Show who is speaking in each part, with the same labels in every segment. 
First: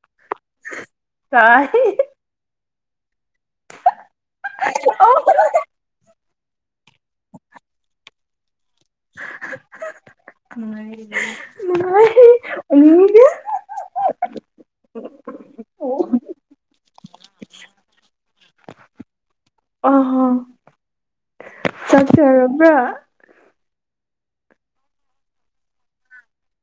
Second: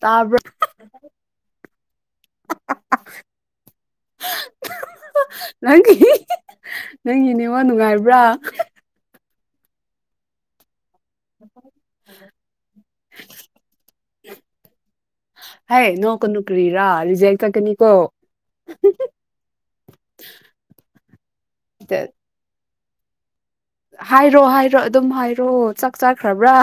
Speaker 1: ꯇ [unintelligible] ꯂꯪꯒꯤ ꯍꯍ ꯅꯪꯒꯤ ꯅꯦꯠꯋꯥꯛ ꯅꯨꯡꯉꯥꯏꯕ꯭ꯔꯥ
Speaker 2: ꯍ ꯍ ꯍ ꯅꯨꯡꯉꯥꯏꯔꯦ ꯥꯏ ꯎꯒ ꯎꯝ
Speaker 1: ꯍꯌꯦ ꯅ ꯀ ꯅꯨ ꯀ꯭ꯔꯔꯥꯔꯤꯖꯥꯏ ꯇꯀꯅꯤꯀꯣ
Speaker 2: ꯑ ꯍ ꯆꯠꯁꯦ ꯄꯨ꯭ꯔ
Speaker 1: ꯍꯥꯏꯔꯣ ꯍꯥꯏꯔꯣ ꯑꯗꯨꯝ ꯍꯥꯏꯔꯣ ꯆꯥꯛ ꯆꯥꯈ꯭ꯔꯕ꯭ꯔꯥ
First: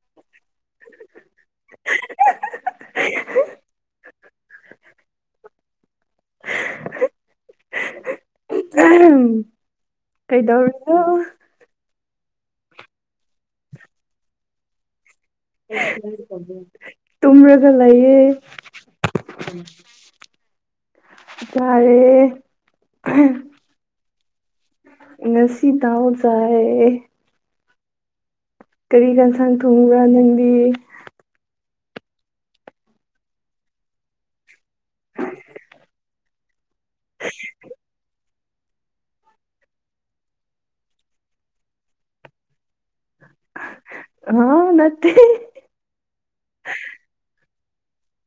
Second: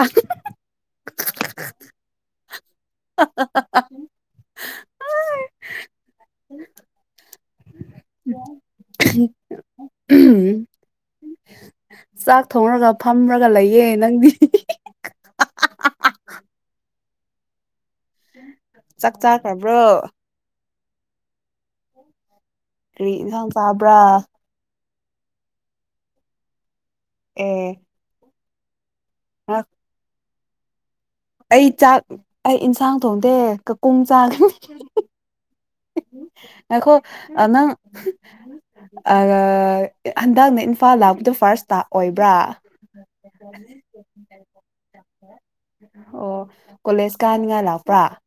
Speaker 1: [inaudible]
Speaker 2: ꯀꯩꯗꯧꯔ
Speaker 1: ꯆꯥꯛ ꯊꯣꯡꯔꯒ ꯐꯝꯔꯒ ꯂꯩꯌꯦ ꯅꯪꯗꯤ
Speaker 2: ꯇꯨꯝꯔꯒ ꯂꯩꯌꯦ
Speaker 1: ꯆꯥꯛ ꯆꯥꯛ ꯍꯥ꯭ꯔꯣ
Speaker 2: ꯌꯥꯔꯦ
Speaker 1: ꯑꯦꯔꯤ ꯍ ꯆꯥꯕ꯭ꯔꯥ
Speaker 2: ꯉꯁꯤꯗꯎ ꯆꯦ
Speaker 1: ꯍ
Speaker 2: ꯀꯔꯤ ꯀꯟ ꯁꯥꯟ ꯊꯣꯡꯕ꯭ꯔꯥ ꯅꯪ [unintelligible]
Speaker 1: ꯑꯩ ꯆꯥꯛ ꯑꯩ ꯏꯟꯁꯥꯡ ꯊꯣꯡꯗꯦ ꯀꯀꯣꯡ ꯆꯥ ꯉꯥꯏꯈꯣ ꯑ ꯅꯪ ꯑꯒꯑ ꯍꯟꯗꯛꯅ ꯏꯝꯐꯥꯜ ꯂꯥꯛꯄꯗꯣ ꯐꯥꯔꯁꯇ ꯑꯣꯏꯕ꯭ꯔꯥ
Speaker 2: ꯑ ꯅ
Speaker 1: ꯄ꯭ꯔꯥ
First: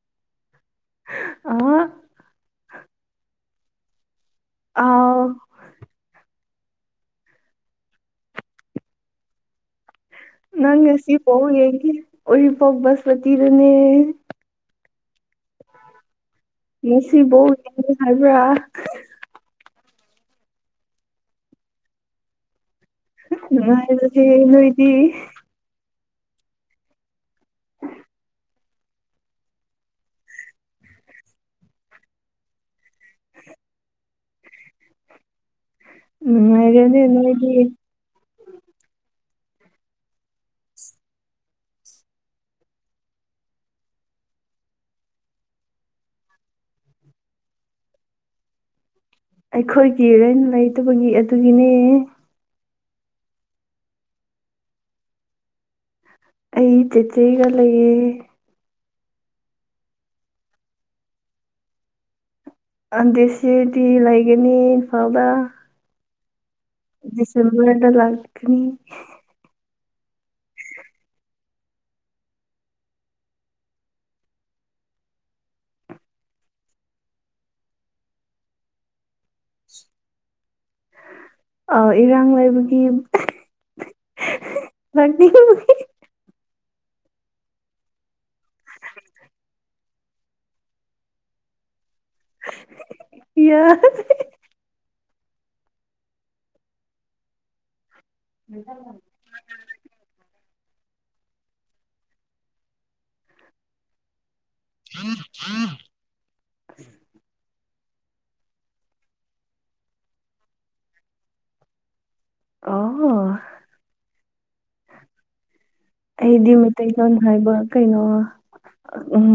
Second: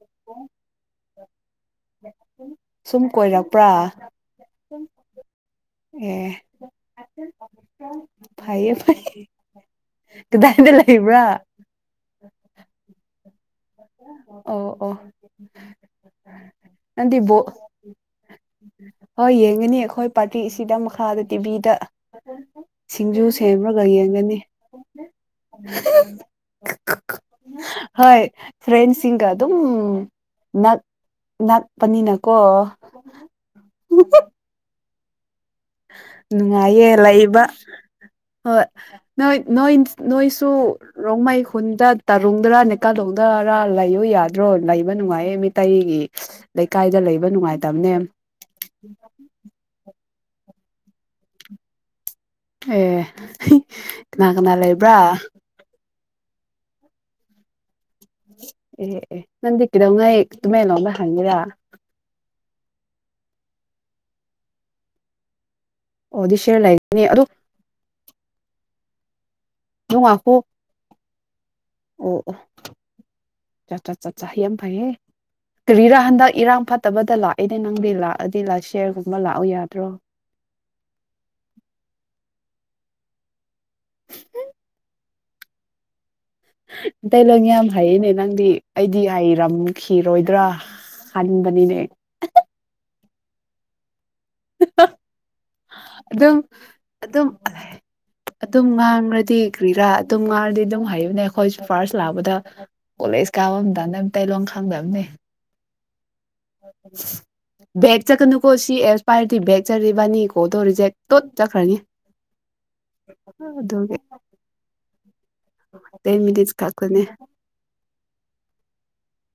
Speaker 2: ꯑ
Speaker 1: ꯎꯝ ꯁꯨꯝ ꯀꯣꯏꯔꯛꯄ꯭ꯔꯥ
Speaker 2: ꯑꯥꯎ
Speaker 1: ꯎꯝ ꯐꯌꯦ ꯐꯌꯦ
Speaker 2: ꯅꯪ ꯉꯁꯤꯄ ꯌꯦꯦꯒꯤ ꯑꯣꯔꯤꯄꯒꯕꯁꯃ ꯑꯗꯨꯅꯤ
Speaker 1: ꯎ
Speaker 2: ꯃꯁꯤ ꯣ ꯍꯥꯏꯜꯕ꯭ꯔ
Speaker 1: ꯍꯣꯏ ꯌꯦꯡꯒꯅꯤ ꯑꯩꯈꯣꯏ ꯄꯥꯔꯇꯤꯁꯤꯗ ꯃꯈꯥꯗ ꯇꯤꯚꯤꯗ ꯁꯤꯡꯖꯨ ꯁꯦꯝꯔꯒ
Speaker 2: ꯅꯨꯡꯉꯥꯏꯕꯅꯦ
Speaker 1: ꯌꯦꯡꯒꯅꯤ
Speaker 2: ꯅꯣꯏꯗꯤ
Speaker 1: ꯍꯣꯏ ꯐ꯭ꯔꯦꯟꯁꯤꯡꯒ ꯑꯗꯨꯝ ꯅꯛ ꯅꯛꯄꯅꯤꯅꯀꯣ ꯅꯨꯡꯉꯥꯏꯌꯦ
Speaker 2: ꯅꯨꯡꯉꯥꯏꯔꯦꯅꯦ
Speaker 1: ꯂꯩꯕ
Speaker 2: ꯅꯣꯏꯗꯤ
Speaker 1: ꯍꯣꯏ ꯅꯣꯏ ꯅꯣꯏ ꯅꯣꯏꯁꯨ ꯔꯣꯡꯃꯩ ꯈꯨꯟꯗ ꯇꯔꯨꯡꯗꯔꯥ ꯅꯦꯛꯀꯥꯗꯧꯗꯔꯥ ꯂꯩꯌꯨ ꯌꯥꯗ꯭ꯔꯣ ꯂꯩꯕ ꯅꯨꯡꯉꯥꯏꯌꯦ ꯃꯤꯇꯩꯩꯒꯤ ꯂꯩꯀꯥꯏꯗ ꯂꯩꯕ ꯅꯨꯡꯉꯥꯏꯇꯕꯅꯦ
Speaker 2: ꯑꯩꯈꯣꯏꯒꯤ ꯂꯩ ꯂꯩꯇꯕꯒꯤ ꯑꯗꯨꯒꯤꯅꯦ
Speaker 1: ꯑꯦ ꯀꯅꯥ ꯀꯅꯥ ꯂꯩꯕ꯭ꯔꯥ
Speaker 2: ꯑꯩ ꯆꯦꯆꯦꯒ ꯂꯩꯌꯦ
Speaker 1: ꯑꯦ ꯅꯪꯗꯤ ꯀꯗꯧ ꯉꯥꯏ ꯇꯨꯃꯦ ꯂꯣꯕ ꯍꯪꯉꯤꯔꯥ
Speaker 2: ꯑꯗ ꯁꯤꯗꯤ ꯂꯩꯒꯅꯤ ꯏꯝꯐꯥꯜꯗ
Speaker 1: ꯑꯣꯗꯤꯁꯤ
Speaker 2: ꯁꯦꯝꯕꯔꯗ ꯂꯥꯛꯈꯅꯤ
Speaker 1: ꯍꯨꯡ ꯑꯈꯨ ꯑꯣ ꯑꯣ ꯆꯠ ꯆꯠ ꯆꯠ ꯌꯥꯝ ꯐꯩꯉꯦ ꯀꯔꯤꯔ ꯍꯟꯗꯛ ꯏꯔꯥꯡ ꯐꯠꯇꯕꯗ ꯂꯥꯛꯏꯅꯦ ꯅꯪꯗꯤ ꯂꯥꯛꯑꯗꯤ ꯁꯤꯌꯔꯒꯨꯝꯕ ꯂꯥꯛꯎ ꯌꯥꯗ꯭ꯔꯣ
Speaker 2: ꯑ ꯏꯔꯥꯡ ꯂꯩꯕꯒꯤ ꯅ
Speaker 1: ꯑꯇꯩ ꯂꯪ ꯌꯥꯝ ꯍꯩꯌꯦꯅꯦ ꯅꯪꯗꯤ ꯑꯩꯗꯤ ꯍꯥꯏꯔꯝꯈꯤꯔꯣꯏꯗ꯭ꯔꯥ ꯍꯟꯕꯅꯤꯅꯦ
Speaker 2: ꯌꯦ
Speaker 1: ꯑꯗꯨꯝ ꯑꯗꯨꯝ ꯑꯗꯨꯝ ꯉꯥꯡꯉ꯭ꯔꯗꯤ ꯀ꯭ꯔꯤꯔꯥ ꯑꯗꯨꯝ ꯉꯥꯡꯔꯗꯤ ꯑꯗꯨꯝ ꯍꯩꯕꯅꯦ ꯑꯩꯈꯣꯏ ꯐꯥꯔꯁ ꯂꯥꯛꯄꯗ ꯀꯣꯂꯦꯖ ꯀꯥꯕ ꯑꯝꯗ ꯇꯣꯡ ꯊꯪꯗꯕꯅꯦ [unintelligible] ꯕꯦꯒ ꯆꯠꯀꯅꯨꯀꯣ ꯁꯤ ꯑꯦꯛꯁꯄꯌꯔꯗꯤ ꯕꯦꯒ ꯆꯠꯂꯤꯕꯥꯅꯤꯀꯣ ꯑꯗꯣ ꯔꯤꯖꯦꯛ ꯇꯣꯠ ꯆꯠꯈ꯭ꯔꯅꯤ
Speaker 2: ꯑꯣ
Speaker 1: ꯑꯗꯨꯒꯤ ꯇꯦꯟ
Speaker 2: ꯑꯩꯗꯤ
Speaker 1: ꯃꯤꯅꯤꯠꯁ ꯈꯛꯇꯅꯦ
Speaker 2: ꯃꯩꯇꯩꯂꯣꯟꯣꯟ ꯍꯥꯏꯕ ꯀꯩꯅꯣ ꯎꯝ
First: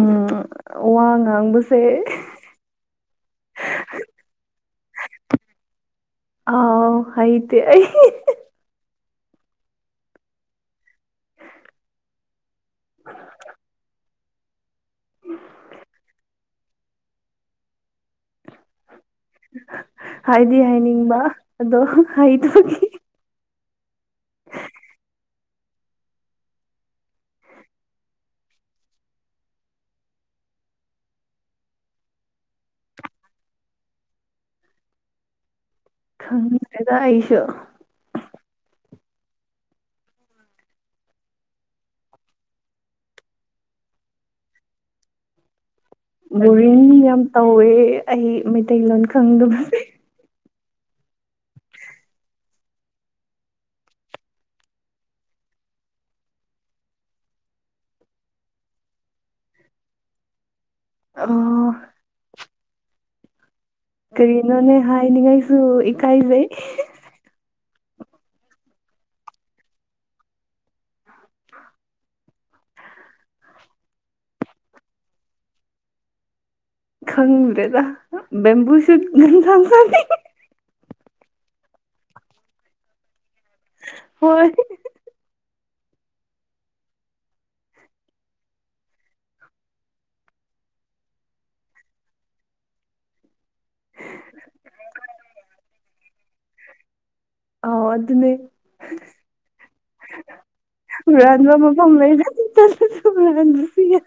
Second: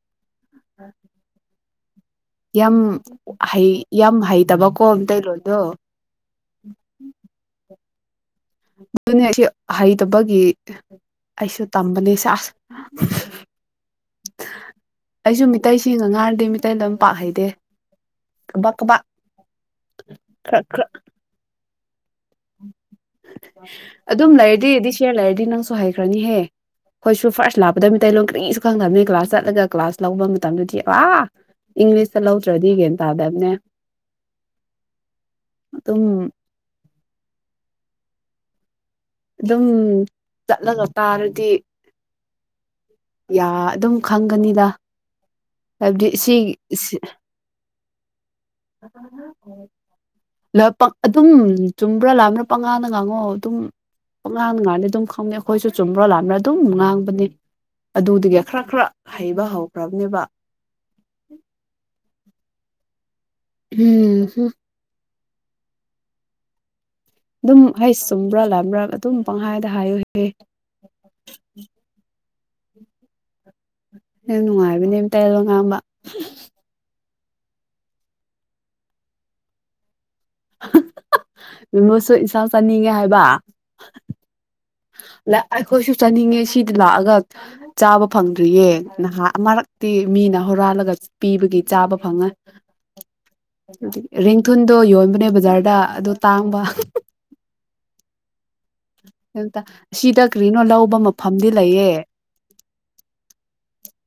Speaker 2: ꯋꯥ ꯉꯥꯡꯕꯁꯦ
Speaker 1: ꯌꯥꯝ ꯍ ꯌꯥꯝ ꯍꯩꯇꯕꯀꯣ ꯑꯝꯇꯔꯣꯗꯣ
Speaker 2: ꯑ ꯑꯥꯏꯗꯤ ꯑꯩ
Speaker 1: ꯑꯗꯨꯅꯤ ꯁꯤ ꯍꯩꯇꯕꯒꯤ ꯑꯩꯁꯨ ꯇꯝꯕꯅꯦ ꯁꯥ ꯑꯩꯁꯨ ꯃꯤꯇꯩꯁꯤꯡ ꯉ ꯉꯥꯔꯗꯤ ꯃꯤꯇꯩꯗ ꯑꯗꯨꯝ ꯄꯥꯛ ꯍꯩꯗꯦ ꯀꯕꯥꯛ ꯀꯕꯥꯛ ꯈꯔ
Speaker 2: ꯍꯥꯏꯗꯤ
Speaker 1: ꯈꯔ
Speaker 2: ꯍꯥꯏꯅꯤꯡꯕ ꯑꯗꯣ ꯍꯩꯊꯣꯛꯈꯤ
Speaker 1: ꯑ ꯑꯗꯨꯝ ꯂꯩꯔꯗꯤ ꯑꯗꯨꯗꯤ ꯁꯦꯌꯔ ꯂꯩꯔꯗꯤ ꯅꯪ ꯁꯨ ꯍꯩꯈ꯭ꯔꯅꯤꯍꯦ ꯑꯩꯈꯣꯏꯁꯨ ꯐꯥꯔꯁ ꯂꯥꯛꯄꯗ ꯃꯤꯇꯩꯇꯩꯂꯣꯟ ꯀꯔꯤꯁꯨ ꯈꯪꯗꯕꯅꯤ ꯀ꯭ꯂꯥꯁ ꯆꯠꯂꯒ ꯀ꯭ꯂꯥꯁ ꯂꯧꯕ ꯃꯇꯝꯗꯗꯤ ꯑꯥ ꯏꯪꯂꯤꯁꯇ ꯂꯧꯗ꯭ꯔꯗꯤ ꯒꯌꯥꯟ ꯇꯥꯗꯕꯅꯦ ꯑꯗꯨꯝ
Speaker 2: ꯈꯦꯗ ꯏꯁꯨꯣ
Speaker 1: ꯑꯗꯨꯝ ꯆꯠꯂꯒ ꯇꯥꯔꯗꯤ ꯌꯥ ꯑꯗꯨꯝ ꯈꯪꯒꯅꯤꯗ ꯍꯥꯏꯕꯗꯤ ꯁꯤ
Speaker 2: ꯕꯣꯔꯤꯡ ꯌꯥꯝ ꯇꯧꯋꯦ ꯑꯩ ꯃꯩꯇꯩꯂꯣꯟ ꯈꯪꯗꯕꯁꯦ
Speaker 1: ꯂ ꯇꯨꯝ꯭ꯔꯥ ꯂꯥꯕꯅ ꯄꯉꯥꯅ ꯉꯥꯡꯉꯣ ꯑꯗꯨꯝ ꯄꯉꯥꯅ ꯉꯥꯡꯅꯤ ꯑꯗꯨꯝ ꯈꯪꯅꯤ ꯑꯩꯈꯣꯏꯁꯨ ꯆꯨꯝꯕ꯭ꯔꯥ ꯂꯥꯟꯕ꯭ꯔꯥ ꯑꯗꯨꯝ ꯉꯥꯡꯕꯅꯦ ꯑꯗꯨꯗꯒꯤ ꯈꯔ ꯈꯔ ꯍꯩꯕ ꯍꯧꯈ꯭ꯔꯕꯅꯦꯕ
Speaker 2: ꯑ
Speaker 1: ꯎꯝ ꯍꯨꯝ
Speaker 2: ꯀꯔꯤꯅꯣꯅꯦ ꯍꯥꯏꯥꯏꯅꯤꯡꯉꯥꯏ ꯁꯨ ꯏꯀꯥꯏꯖꯦ
Speaker 1: ꯑꯗꯨꯝ ꯍꯩꯁ ꯆꯨꯝꯕ꯭ꯔꯥ ꯂꯥꯝꯕ꯭ꯔꯥ ꯑꯗꯨꯝ ꯄꯪꯍꯥꯏꯗ ꯍꯥꯏꯌꯨꯍ ꯌꯥꯝ ꯅꯨꯡꯉꯥꯏꯕꯅꯦ ꯑꯇꯌꯦꯜꯕ ꯉꯥꯡꯕ
Speaker 2: ꯈꯪꯗ꯭ꯔꯦꯗ ꯕꯦꯝꯕꯨꯨ ꯁꯨꯠ ꯉꯟ ꯊ
Speaker 1: ꯃꯤꯃꯁꯨ ꯏꯁꯥ ꯆꯥꯅꯤꯡꯉꯦ ꯍꯥꯏꯕ
Speaker 2: ꯍꯣꯏ
Speaker 1: ꯑꯩꯈꯣꯏꯁꯨ ꯆꯥꯅꯤꯡꯉꯦ ꯁꯤꯗꯤ ꯂꯥꯛꯑꯒ ꯆꯥꯕ ꯐꯪꯗ꯭ꯔꯤꯌꯦ ꯅꯍꯥꯛ ꯃꯔꯛꯇꯤ ꯃꯤꯅ ꯍꯨꯔꯥꯜꯂꯒ ꯄꯤꯕꯒꯤ ꯆꯥꯕ ꯐꯪꯉꯦ ꯔꯦꯡꯊꯨꯜꯗꯣ ꯌꯣꯟꯕꯅꯦ ꯕꯖꯥꯔꯗ ꯑꯗꯨ ꯇꯥꯡꯕ
Speaker 2: ꯑ ꯑꯗꯨꯗꯅꯦ
Speaker 1: ꯀꯇ ꯑꯁꯤꯗ ꯀꯔꯤꯅꯣ ꯂꯧꯕ ꯃꯐꯝꯗꯤ
Speaker 2: ꯍꯨꯔꯥꯟꯕ
Speaker 1: ꯂꯩꯑ
Speaker 2: ꯃꯐꯝ ꯂꯩꯔꯗꯤ ꯆꯠꯂꯁꯨ ꯍꯨꯔꯥꯟꯕꯁꯨ ꯌꯥꯏ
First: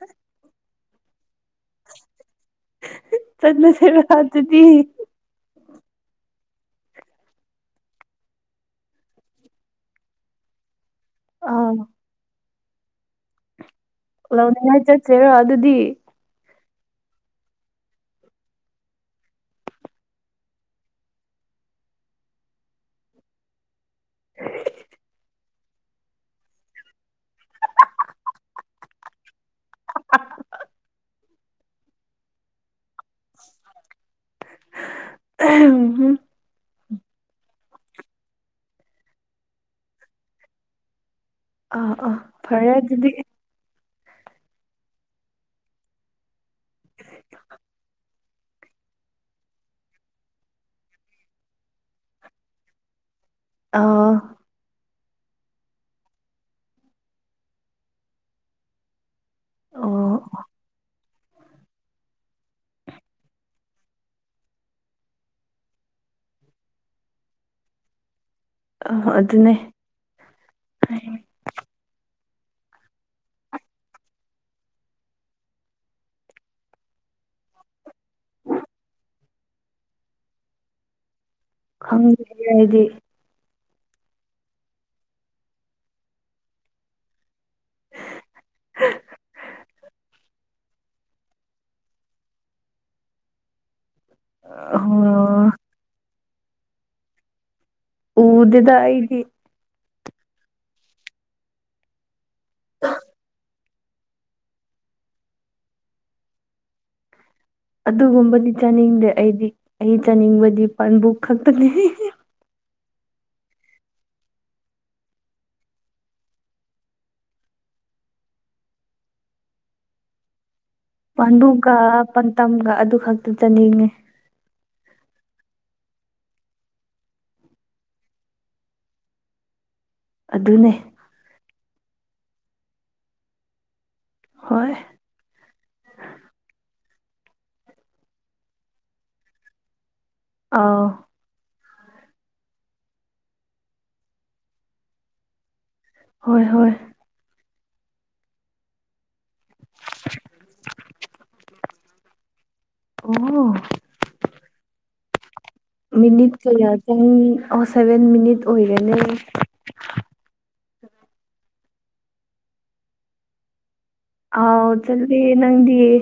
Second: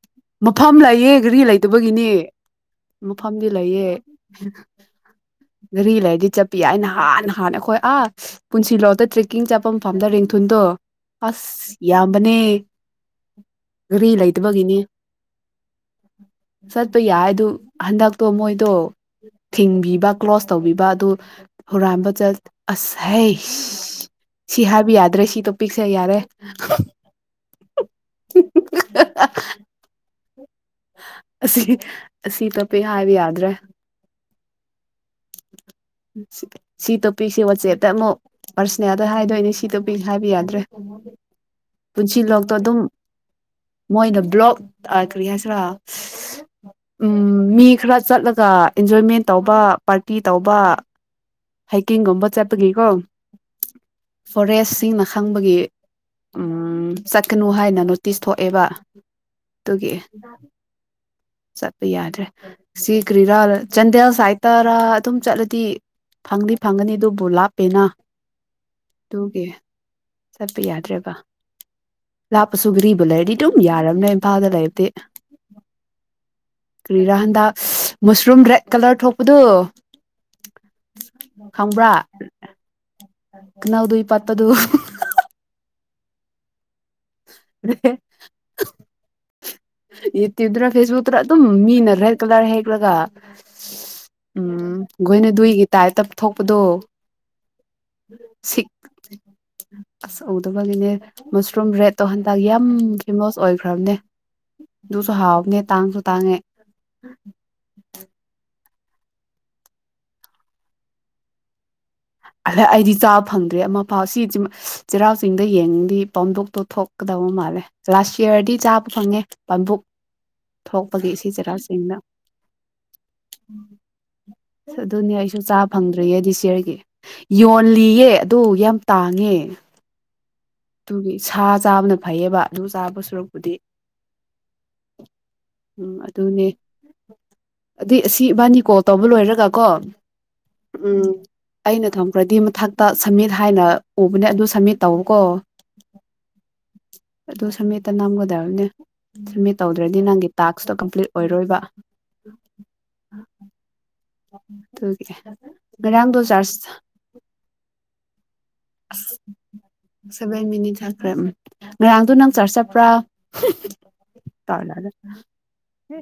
Speaker 1: ꯃꯐꯝ ꯂꯩꯑ ꯒꯥꯔꯤ ꯂꯩꯇꯕꯒꯤꯅꯤ ꯃꯐꯝꯗꯤ ꯂꯩꯑ
Speaker 2: ꯆꯠꯂꯁꯤꯔ ꯑꯗꯨꯗꯤ
Speaker 1: ꯉꯔꯤ ꯂꯩꯔꯗꯤ ꯆꯠꯄꯤ ꯌꯥ ꯑꯩꯅ ꯍꯥꯟꯅ ꯍꯥꯟꯅ ꯑꯩꯈꯣꯏ ꯑꯥ ꯄꯨꯟꯁꯤ ꯂꯧꯗꯠꯇ꯭ꯔꯤ ꯀꯀꯤꯡ ꯆꯥꯐꯝ ꯐꯐꯝꯝꯗ ꯔꯦꯡꯊꯨꯟꯗꯣ ꯑꯁ
Speaker 2: ꯑꯥ
Speaker 1: ꯌꯥꯝꯕꯅꯦ [inaudible] ꯂꯩꯇꯕꯒꯤꯅꯤ
Speaker 2: ꯂꯧꯥꯎꯅꯤꯡꯉꯥꯏ ꯆꯠꯁꯦꯔꯣ ꯑꯗꯨꯗꯤ
Speaker 1: ꯆꯠꯄ ꯌꯥꯏ ꯑꯗꯨ ꯍꯟꯗꯛꯇꯣ ꯃꯣꯏꯗꯣ ꯊꯤꯡꯕꯤꯕ ꯀ꯭ꯂꯣꯁ ꯇꯧꯕꯤꯕ ꯑꯗꯨ ꯍꯨꯔꯥꯟꯕ ꯆꯠ ꯑꯁꯩ ꯄꯤꯛꯁꯦ ꯌꯥꯔꯦ
Speaker 2: ꯑ
Speaker 1: ꯑꯁꯤꯁ ꯑꯁꯤꯁꯤ ꯇ ꯇꯄꯤ ꯍꯥꯏꯕ ꯌꯥꯗ꯭ꯔꯦ
Speaker 2: ꯎꯝ
Speaker 1: ꯁꯤ ꯇꯣꯞꯄꯤ ꯁꯤ ꯋꯥꯆꯦꯠ ꯑꯗ ꯑꯃꯨꯛ ꯄꯥꯔꯁꯣꯅꯦꯜꯗ ꯍꯥꯏꯗꯣꯏꯅꯦ ꯁꯤꯗ ꯄꯤ ꯍꯥꯏꯕ ꯌꯥꯗ꯭ꯔꯦ
Speaker 2: ꯑ ꯑ
Speaker 1: ꯄꯨꯟꯁꯤ ꯂꯣꯛꯇꯣ
Speaker 2: ꯐꯔꯦ
Speaker 1: ꯑꯗꯨꯝ
Speaker 2: ꯑꯗꯨꯗꯤ
Speaker 1: ꯃꯣꯏꯅ ꯕ꯭ꯂꯣꯛ ꯀꯔꯤ ꯍꯥꯏꯦ ꯈꯔ ꯎ ꯃꯤ ꯈꯔ ꯆꯠꯂꯒ ꯑꯦꯟꯖꯣꯏꯃꯦꯟ ꯇꯧꯕ ꯄꯥꯔꯇꯤ ꯇꯧꯕ ꯍꯥꯏꯀꯤꯡꯒꯨꯝꯕ ꯆꯠꯄꯒꯤꯀꯣ
Speaker 2: ꯑꯥ
Speaker 1: ꯐꯣꯔꯦꯏ ꯁꯤꯃ ꯈꯪꯕꯒꯤ ꯆꯠꯀꯅꯨ ꯍꯥꯏꯅ ꯅꯣꯇꯤꯁ ꯊꯣꯛꯑꯦꯕ ꯑꯗꯨꯒꯤ
Speaker 2: ꯑꯣ
Speaker 1: ꯆꯠꯄ ꯌꯥꯗ꯭ꯔꯦ ꯁꯤ ꯀꯔꯤꯔꯥ ꯆꯥꯟꯗꯦꯜ ꯁꯥꯏꯠꯇꯔ ꯑꯗꯨꯝ ꯆꯠꯂꯗꯤ ꯐꯪꯗꯤ ꯐꯪꯒꯅꯤ ꯑꯗꯨꯕꯨ ꯂꯥꯞꯄꯦꯅ
Speaker 2: ꯑꯥ
Speaker 1: ꯇꯒꯦ
Speaker 2: ꯑꯗꯨꯅꯦ
Speaker 1: ꯆꯠꯄ ꯌꯥꯗ꯭ꯔꯦꯕ ꯂꯥꯞꯄꯁꯨ ꯒꯔꯤꯕꯨ ꯂꯩꯔꯗꯤ ꯑꯗꯨꯝ ꯌꯥꯔꯕꯅꯦ ꯏꯝꯐꯥꯜꯗ ꯂꯩꯕꯗꯤ ꯀꯔꯤꯔꯥ ꯍꯟꯗꯛ ꯃꯁꯔꯨꯝ ꯔꯦꯠ ꯀꯂꯔ ꯊꯣꯛꯄꯗꯨꯣ
Speaker 2: ꯈꯪ ꯍꯥꯏꯗꯤ
Speaker 1: ꯅꯎꯗꯨ ꯏꯄꯥꯄ ꯑꯗꯨ [inaudible] [unintelligible] ꯇꯤꯗꯨꯅ ꯐꯦꯁꯕꯨꯛꯇꯗ ꯑꯗꯨꯝ ꯃꯤꯅ ꯔꯦꯗ ꯀꯂꯔ ꯍꯦꯛꯂꯒ ꯎꯝ ꯒꯨꯏꯅ
Speaker 2: ꯑꯥ
Speaker 1: ꯗꯨꯏꯒꯤ ꯇꯥꯏꯄꯇ ꯊꯣꯛꯄꯗꯣ ꯁꯤꯛ
Speaker 2: ꯎꯗꯦꯗ
Speaker 1: ꯑꯁ ꯎꯗꯕꯒꯤꯅꯦ ꯃꯁꯔꯨꯝ ꯔꯦꯠꯇꯣ ꯍꯟꯗꯛ ꯌꯥꯝ ꯐꯦꯃꯣꯁ ꯑꯣꯏꯈ꯭ꯔꯕꯅꯦ ꯑꯗꯨꯁꯨ ꯍꯥꯎꯕꯅꯦ ꯇꯥꯡꯁꯨ ꯇꯥꯡꯉꯦ
Speaker 2: ꯑꯗꯨꯒꯨꯝꯕꯅꯤ ꯆꯥꯅꯤꯡꯗꯦ ꯑꯩꯗꯤ ꯑꯩ ꯆꯥꯅꯤꯡꯕꯗꯤ ꯄꯥꯟꯕꯨ ꯈꯛꯇꯅꯤ
Speaker 1: ꯑꯗ ꯑꯩꯗꯤ ꯆꯥꯕ ꯐꯪꯗꯦ ꯑꯃ ꯐꯥꯎ ꯁꯤ ꯆꯩꯔꯥꯎ ꯆꯤꯡꯗ ꯌꯦꯡꯗꯤ ꯄꯥꯝꯝꯕꯣꯛꯇꯣ ꯊꯣꯛꯀꯗꯕ ꯃꯥꯜꯂꯦ ꯂꯥꯁ ꯏꯌꯥꯔꯗꯤ ꯆꯥꯕ ꯐꯪꯉꯦ ꯄꯥꯝꯕꯣꯛ
Speaker 2: ꯄꯥꯟꯗꯨꯒ ꯄꯥꯟꯇꯝꯒ ꯑꯗꯨ ꯈꯛꯇ ꯆꯅꯤꯡꯉꯦ
Speaker 1: ꯑꯗꯨꯅꯦ ꯑꯩꯁꯨ ꯆꯥ ꯐꯪꯗ꯭ꯔꯤꯌꯦꯗꯤ ꯁꯤꯌꯔꯒꯤ ꯌꯣꯜꯂꯤꯌꯦ ꯑꯗꯨ ꯌꯥꯝ ꯇꯥꯡꯉꯦ
Speaker 2: ꯑꯗꯨꯅꯦ
Speaker 1: ꯑꯗꯨꯒꯤ ꯁꯥ ꯆꯥꯕ ꯅꯠꯇ ꯐꯩꯌꯦꯕ ꯑꯗꯨ ꯆꯥꯕ ꯁꯔꯨꯛꯄꯨꯗꯤ
Speaker 2: ꯍꯣꯏ
Speaker 1: ꯎꯝ ꯑꯗꯨꯅꯦ ꯑꯗꯨꯏ ꯑꯁꯤ ꯏꯕꯥꯅꯤ ꯀꯣꯜ ꯇꯧꯕ ꯂꯣꯏꯔꯒ ꯀꯣ
Speaker 2: ꯑ
Speaker 1: ꯎꯝ ꯑꯩꯅ ꯊꯝꯈ꯭ꯔꯗꯤ ꯃꯊꯛꯇ ꯁꯝꯃꯤꯠ ꯍꯥꯏꯅ ꯎꯕꯅꯦ ꯑꯗꯨ ꯁꯝꯃꯤꯠ ꯇꯧꯔꯨꯀꯣ
Speaker 2: ꯍꯣꯏ ꯍꯣꯏ
Speaker 1: ꯁꯥꯃꯤꯠꯇ ꯅꯝꯒꯗꯔꯅꯤ ꯁꯝꯃꯤꯠ ꯇꯧꯗ꯭ꯔꯗꯤ ꯅꯪꯒꯤ ꯇꯥꯛꯁꯇꯣ ꯀꯝꯄ꯭ꯂꯤꯠ ꯑꯣꯏꯔꯣꯏꯕ
Speaker 2: ꯑꯣ
Speaker 1: ꯇꯧꯒꯦ
Speaker 2: ꯃꯤꯅꯤꯠ ꯀꯌꯥ ꯆꯪꯅꯤ [unintelligible] ꯁꯚꯦꯟ ꯃꯤꯅꯤꯠ ꯑꯣꯏꯔꯅꯤ
Speaker 1: ꯁꯦꯕꯦꯟ ꯃꯤꯅꯤꯠ ꯈ꯭ꯔꯦ ꯎꯝ ꯉꯔꯥꯡꯗꯣ ꯅꯪ ꯆꯔꯁ ꯆꯠꯄ꯭ꯔꯥ
Speaker 2: ꯑꯥꯎ ꯆꯜ ꯅꯪꯗꯤꯌꯦꯦ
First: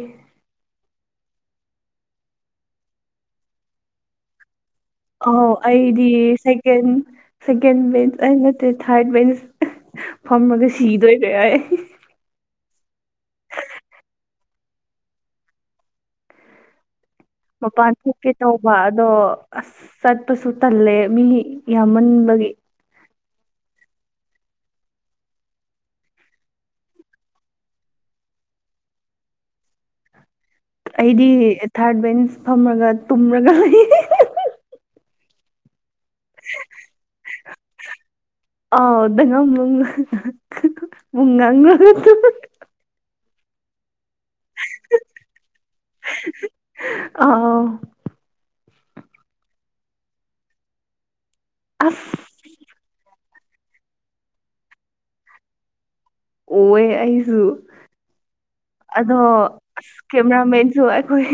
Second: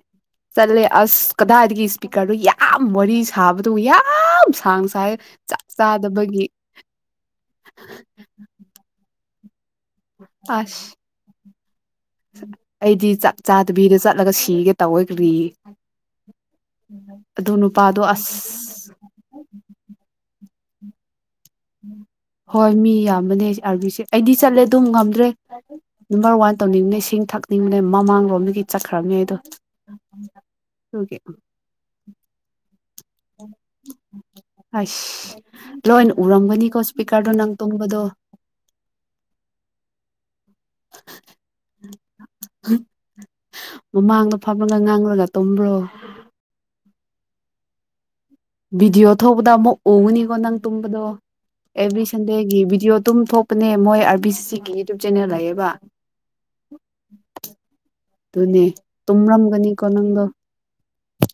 Speaker 1: ꯆꯠꯂꯦ ꯑꯁ ꯀꯗꯥꯏꯗꯒꯤ ꯏꯁꯄꯤꯀꯔꯗꯨꯣ ꯌꯥꯝ ꯋꯥꯔꯤ ꯁꯥꯕꯗꯨꯣ ꯌꯥꯝ ꯁꯥꯡ ꯁꯥꯏ
Speaker 2: ꯑ
Speaker 1: ꯆꯥꯛ
Speaker 2: ꯑꯩꯗꯤ
Speaker 1: ꯆꯥꯗꯕꯒꯤ
Speaker 2: ꯁꯦꯀꯦꯟ ꯁꯦꯀ ꯊꯥꯔ ꯗꯠ ꯃꯤꯟꯁ ꯐꯝꯃꯒ
Speaker 1: ꯑꯁ
Speaker 2: ꯁꯤꯗꯣꯏꯔ ꯌꯥ
Speaker 1: ꯑꯩꯗꯤ ꯆꯞ ꯆꯥꯗꯕꯤꯗ ꯆꯠꯂꯒ ꯁꯤꯒꯦ ꯇꯧꯋꯦ ꯀꯔꯤ ꯑꯗꯨ
Speaker 2: ꯃꯄꯥꯟ
Speaker 1: ꯅꯨꯄꯥꯗꯣ
Speaker 2: ꯊꯣꯛꯀꯤꯦ ꯇꯧꯕꯧꯕ
Speaker 1: ꯑꯁ
Speaker 2: ꯑꯗꯣ ꯁꯠꯄ ꯁ ꯇꯜꯂꯦ ꯃꯤ ꯌꯥꯝꯃꯟꯕꯒꯤ
Speaker 1: ꯍꯣꯏ ꯃꯤ ꯌꯥꯝ ꯅꯦ ꯑꯥꯔꯕꯤꯁꯦ ꯑꯩꯗꯤ ꯆꯠꯂꯦ ꯑꯗꯨꯝ ꯉꯝꯗ꯭ꯔꯦ ꯅꯝꯕꯔ ꯋꯥꯟ ꯇꯧꯅꯤꯡꯕꯅꯦ ꯏꯁꯤꯡ ꯊꯛꯅꯤꯡꯕꯅꯦ ꯃꯃꯥꯡꯂꯣꯝꯗꯒꯤ ꯆꯠꯈ꯭ꯔꯕꯅꯦ ꯑꯗꯣ
Speaker 2: ꯑꯩꯗꯤ ꯊꯥꯔꯠ ꯕꯦꯟꯁ ꯐꯝꯔꯒ ꯇꯨꯃ꯭ꯔꯒ
Speaker 1: [inaudible] ꯂꯣꯏꯅ ꯎꯔꯝꯒꯅꯤꯀꯣ ꯏꯁꯄꯤꯀꯔꯗꯣ ꯅꯪ ꯇꯨꯝꯕꯗꯣ
Speaker 2: ꯃꯉꯥꯡꯒ
Speaker 1: ꯃꯃꯥꯡꯗꯣ ꯐꯝꯃꯒ ꯉꯥꯡꯂꯒ ꯇꯨꯝꯝꯕ꯭ꯔꯣ
Speaker 2: ꯑ
Speaker 1: ꯚꯤꯗꯤꯑꯣ ꯊꯧꯕꯗ ꯑꯃꯨꯛ ꯎꯉꯨꯅꯤꯀꯣ ꯅꯪ ꯇꯨꯝꯕꯗꯣ ꯑꯦꯚ꯭ꯔꯤ
Speaker 2: ꯑꯁ
Speaker 1: ꯁꯟꯗꯦꯒꯤ ꯚꯗꯤꯑꯣ ꯇꯝ ꯊꯣꯛ ꯅꯦ ꯃꯣꯏ ꯑꯥꯔ ꯕꯤ ꯁꯤꯒꯤ ꯌꯨꯇꯨꯕ ꯆꯦꯅꯦꯜ ꯂꯩꯌꯦꯦꯕ
Speaker 2: ꯑꯣ ꯑꯁꯨ
Speaker 1: ꯑꯗꯨꯅꯦ
Speaker 2: ꯑꯗꯣ
Speaker 1: ꯇꯨꯝꯔꯝꯒꯅꯤꯀꯣ ꯅꯪꯗꯣ
Speaker 2: ꯀꯦꯃꯦꯔꯥ ꯃꯦꯟꯁꯨ ꯍꯈꯣꯏ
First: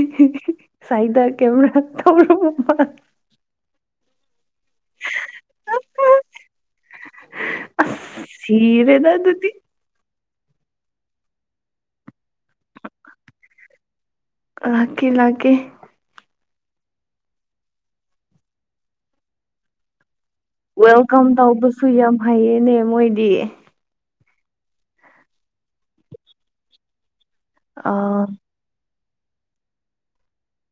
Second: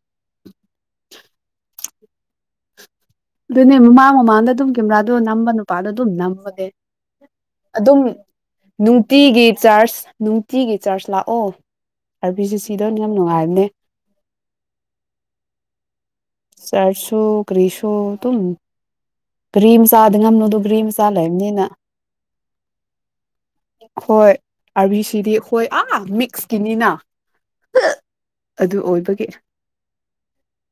Speaker 2: ꯁꯥꯏꯗ ꯀꯦꯃꯦꯔ ꯊꯧꯔ
Speaker 1: ꯑꯗꯨꯅꯦ ꯃꯃꯥ ꯃꯃꯥꯡꯗ ꯑꯗꯨꯝ ꯀꯦꯃꯦꯔꯥꯗꯣ ꯅꯝꯕ ꯅꯨꯄꯥꯗꯣ ꯑꯗꯨꯝ ꯅꯝꯕꯅꯦ ꯑꯗꯨꯝ
Speaker 2: ꯑꯁ ꯁꯤꯔꯦꯗ
Speaker 1: ꯅꯨꯡꯇꯤꯒꯤ
Speaker 2: ꯑꯗꯨꯗꯤ
Speaker 1: ꯆꯥꯔꯖ ꯇꯤꯒꯤ ꯆꯔꯆ ꯂꯥꯛꯑꯣ ꯑꯄꯤꯁꯤ ꯁꯤꯗꯧꯅꯦ ꯌꯥꯝ ꯅꯨꯡꯉꯥꯏꯕꯅꯦ
Speaker 2: ꯂꯥꯛꯀꯦ ꯂꯥꯛꯀꯦ
Speaker 1: ꯆꯔꯁꯣ ꯀ꯭ꯔꯤꯁꯣ ꯀꯔꯤꯝ ꯁꯥ
Speaker 2: ꯋꯦꯜꯀꯝ ꯇꯧꯕꯁꯨ ꯌꯥꯝ ꯍꯩꯌꯦꯅꯦ ꯃꯣꯏꯗꯤ
Speaker 1: ꯑꯥꯔꯕꯤꯁꯤꯗꯤ ꯍꯣꯏ ꯑꯥ ꯃꯤꯛꯁꯀꯤꯅꯤꯅ
Speaker 2: ꯑ
Speaker 1: ꯍ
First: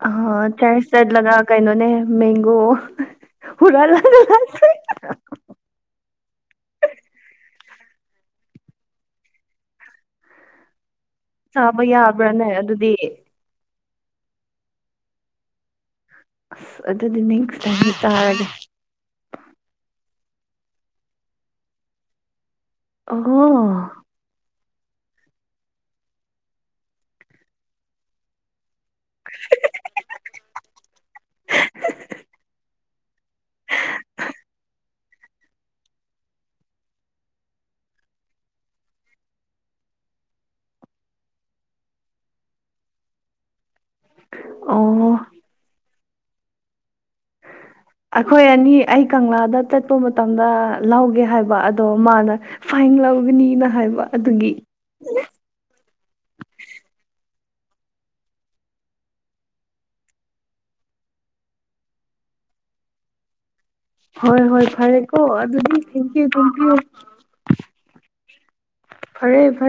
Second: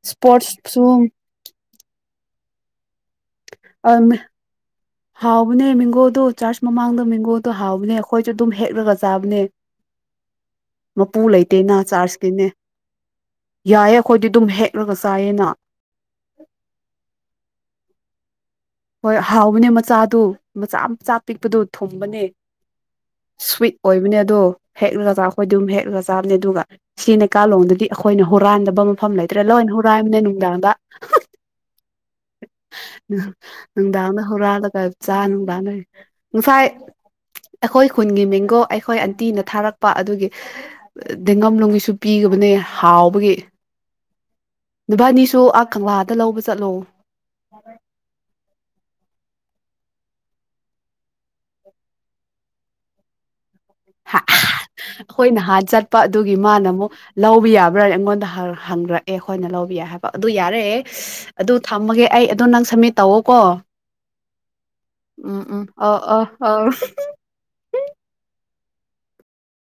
Speaker 2: ꯑ ꯆꯔꯁ ꯆꯠ ꯂ ꯀꯩꯅꯣꯅꯦ ꯃ ꯑꯣꯑꯣ
Speaker 1: ꯑ ꯍꯥꯎꯅꯦ ꯃꯤꯣꯗꯨ ꯆꯥꯔꯖ ꯃꯃꯥꯡꯗꯣ ꯃꯡꯒꯣꯟꯜꯗꯣ ꯍꯥꯎꯕꯅꯦ ꯑꯩꯈꯣꯏꯁꯨ ꯑꯗꯨꯝ ꯍꯦꯛꯂꯒ ꯆꯥꯕꯅꯦ ꯃꯄꯨ ꯂꯩꯇꯦꯅ
Speaker 2: ꯆꯥꯕ
Speaker 1: ꯆꯥꯔꯖꯀꯤꯅꯦ
Speaker 2: ꯌꯥꯕ꯭ꯔꯥꯅꯦ ꯑꯗꯨꯗꯤ
Speaker 1: ꯌꯥꯏꯌꯦꯦ ꯑꯩꯈꯣꯏꯗꯤ ꯑꯗꯨꯝ ꯍꯦꯛꯂꯒ ꯆꯥꯏꯌꯦꯅ
Speaker 2: ꯑꯁ ꯑꯗꯨꯗꯗꯤ ꯅꯁ ꯇ ꯇ ꯍꯥꯏꯒꯦ
Speaker 1: ꯍꯣꯏ ꯍꯥꯎꯕꯅꯦ ꯃꯆꯥꯗꯨ ꯃꯆꯥ ꯃꯆꯥ ꯄꯤꯛꯄꯗꯨ ꯊꯨꯝꯕꯅꯦ
Speaker 2: ꯑꯣ
Speaker 1: ꯁ꯭ꯋꯤꯠ ꯑꯣꯏꯕꯅꯦ ꯑꯗꯣ ꯍꯦꯛꯂꯒ ꯆ ꯑꯩꯈꯣꯏ ꯑꯗꯨꯝ ꯍꯦꯛꯂꯒ ꯆꯥꯕꯅꯦ ꯑꯗꯨꯒ ꯁꯤ ꯂꯩꯩꯀꯥꯂꯣꯗꯗꯤ ꯑꯩꯈꯣꯏꯅ ꯍꯨꯔꯥꯟꯗꯕ ꯃꯐꯝ ꯂꯩꯇ꯭ꯔꯦ ꯂꯣꯏꯅ ꯍꯨꯔꯥꯏꯕꯅꯦ ꯅꯨꯡꯗꯥꯡꯗ ꯎꯝ ꯅꯨꯡꯗꯥꯡꯗ ꯍꯨꯔꯥꯜꯂꯒ ꯆꯥ ꯅꯨꯡꯗꯥꯡꯗ ꯉꯁꯥꯏ ꯑꯩꯈꯣꯏ ꯈꯨꯟꯒꯤ ꯃꯦꯡꯒꯣ ꯑꯩꯈꯣꯏ ꯑꯟꯇꯤꯅ ꯊꯥꯔꯛꯄ ꯑꯗꯨꯒꯤ ꯗꯦꯡꯒꯝ ꯂꯅꯨꯡꯒꯤꯁꯨ ꯄꯤꯕꯅꯦ ꯍꯥꯎꯕꯒꯤ
Speaker 2: ꯑꯣ
Speaker 1: ꯅꯨꯄꯥꯅꯤꯁꯨ ꯑ ꯈꯪꯕ ꯗ ꯂꯧꯕ ꯆꯠꯂꯣ
Speaker 2: ꯑꯩꯈꯣꯏ ꯑꯅꯤ ꯑꯩ ꯀꯪꯂꯥꯗ ꯆꯠꯄ ꯃꯇꯝꯗ ꯂꯧꯒꯦ ꯍꯥꯏꯕ ꯑꯗꯣ ꯃꯥꯅ ꯐꯥꯏꯟ ꯂꯧꯒꯅꯤꯅ ꯍꯥꯏꯕ ꯑꯗꯨꯒꯤ
Speaker 1: ꯑꯩꯈꯣꯏꯅ ꯍꯥꯠ ꯆꯠꯄ ꯑꯗꯨꯒꯤ ꯃꯥꯅ ꯑꯃꯨꯛ ꯂꯧ ꯂꯧꯕ ꯌꯥꯕ꯭ꯔꯥ ꯑꯩꯉꯣꯟꯗ ꯍꯪꯒ꯭ꯔꯛꯑꯦ ꯑꯩꯈꯣꯏꯅ ꯂꯧꯕ ꯌꯥ ꯍꯥꯏꯕ ꯑꯗꯨ ꯌꯥꯔꯦ ꯑꯗꯨ ꯊꯝꯃꯒꯦ ꯑꯩ ꯑꯗꯨꯗ ꯅꯪ ꯁꯝꯃꯤꯠ ꯇꯧꯋꯀꯣ
Speaker 2: ꯍꯣꯏ ꯍꯣꯏ ꯐꯔꯦꯀꯣ ꯑꯗꯨꯗꯤ
Speaker 1: ꯑ ꯑ
Speaker 2: ꯊꯦꯡꯀ꯭ꯌꯨ
Speaker 1: ꯑ
Speaker 2: ꯊꯦꯡꯀ꯭ꯌꯨ ꯐꯔꯦ ꯐꯔꯦ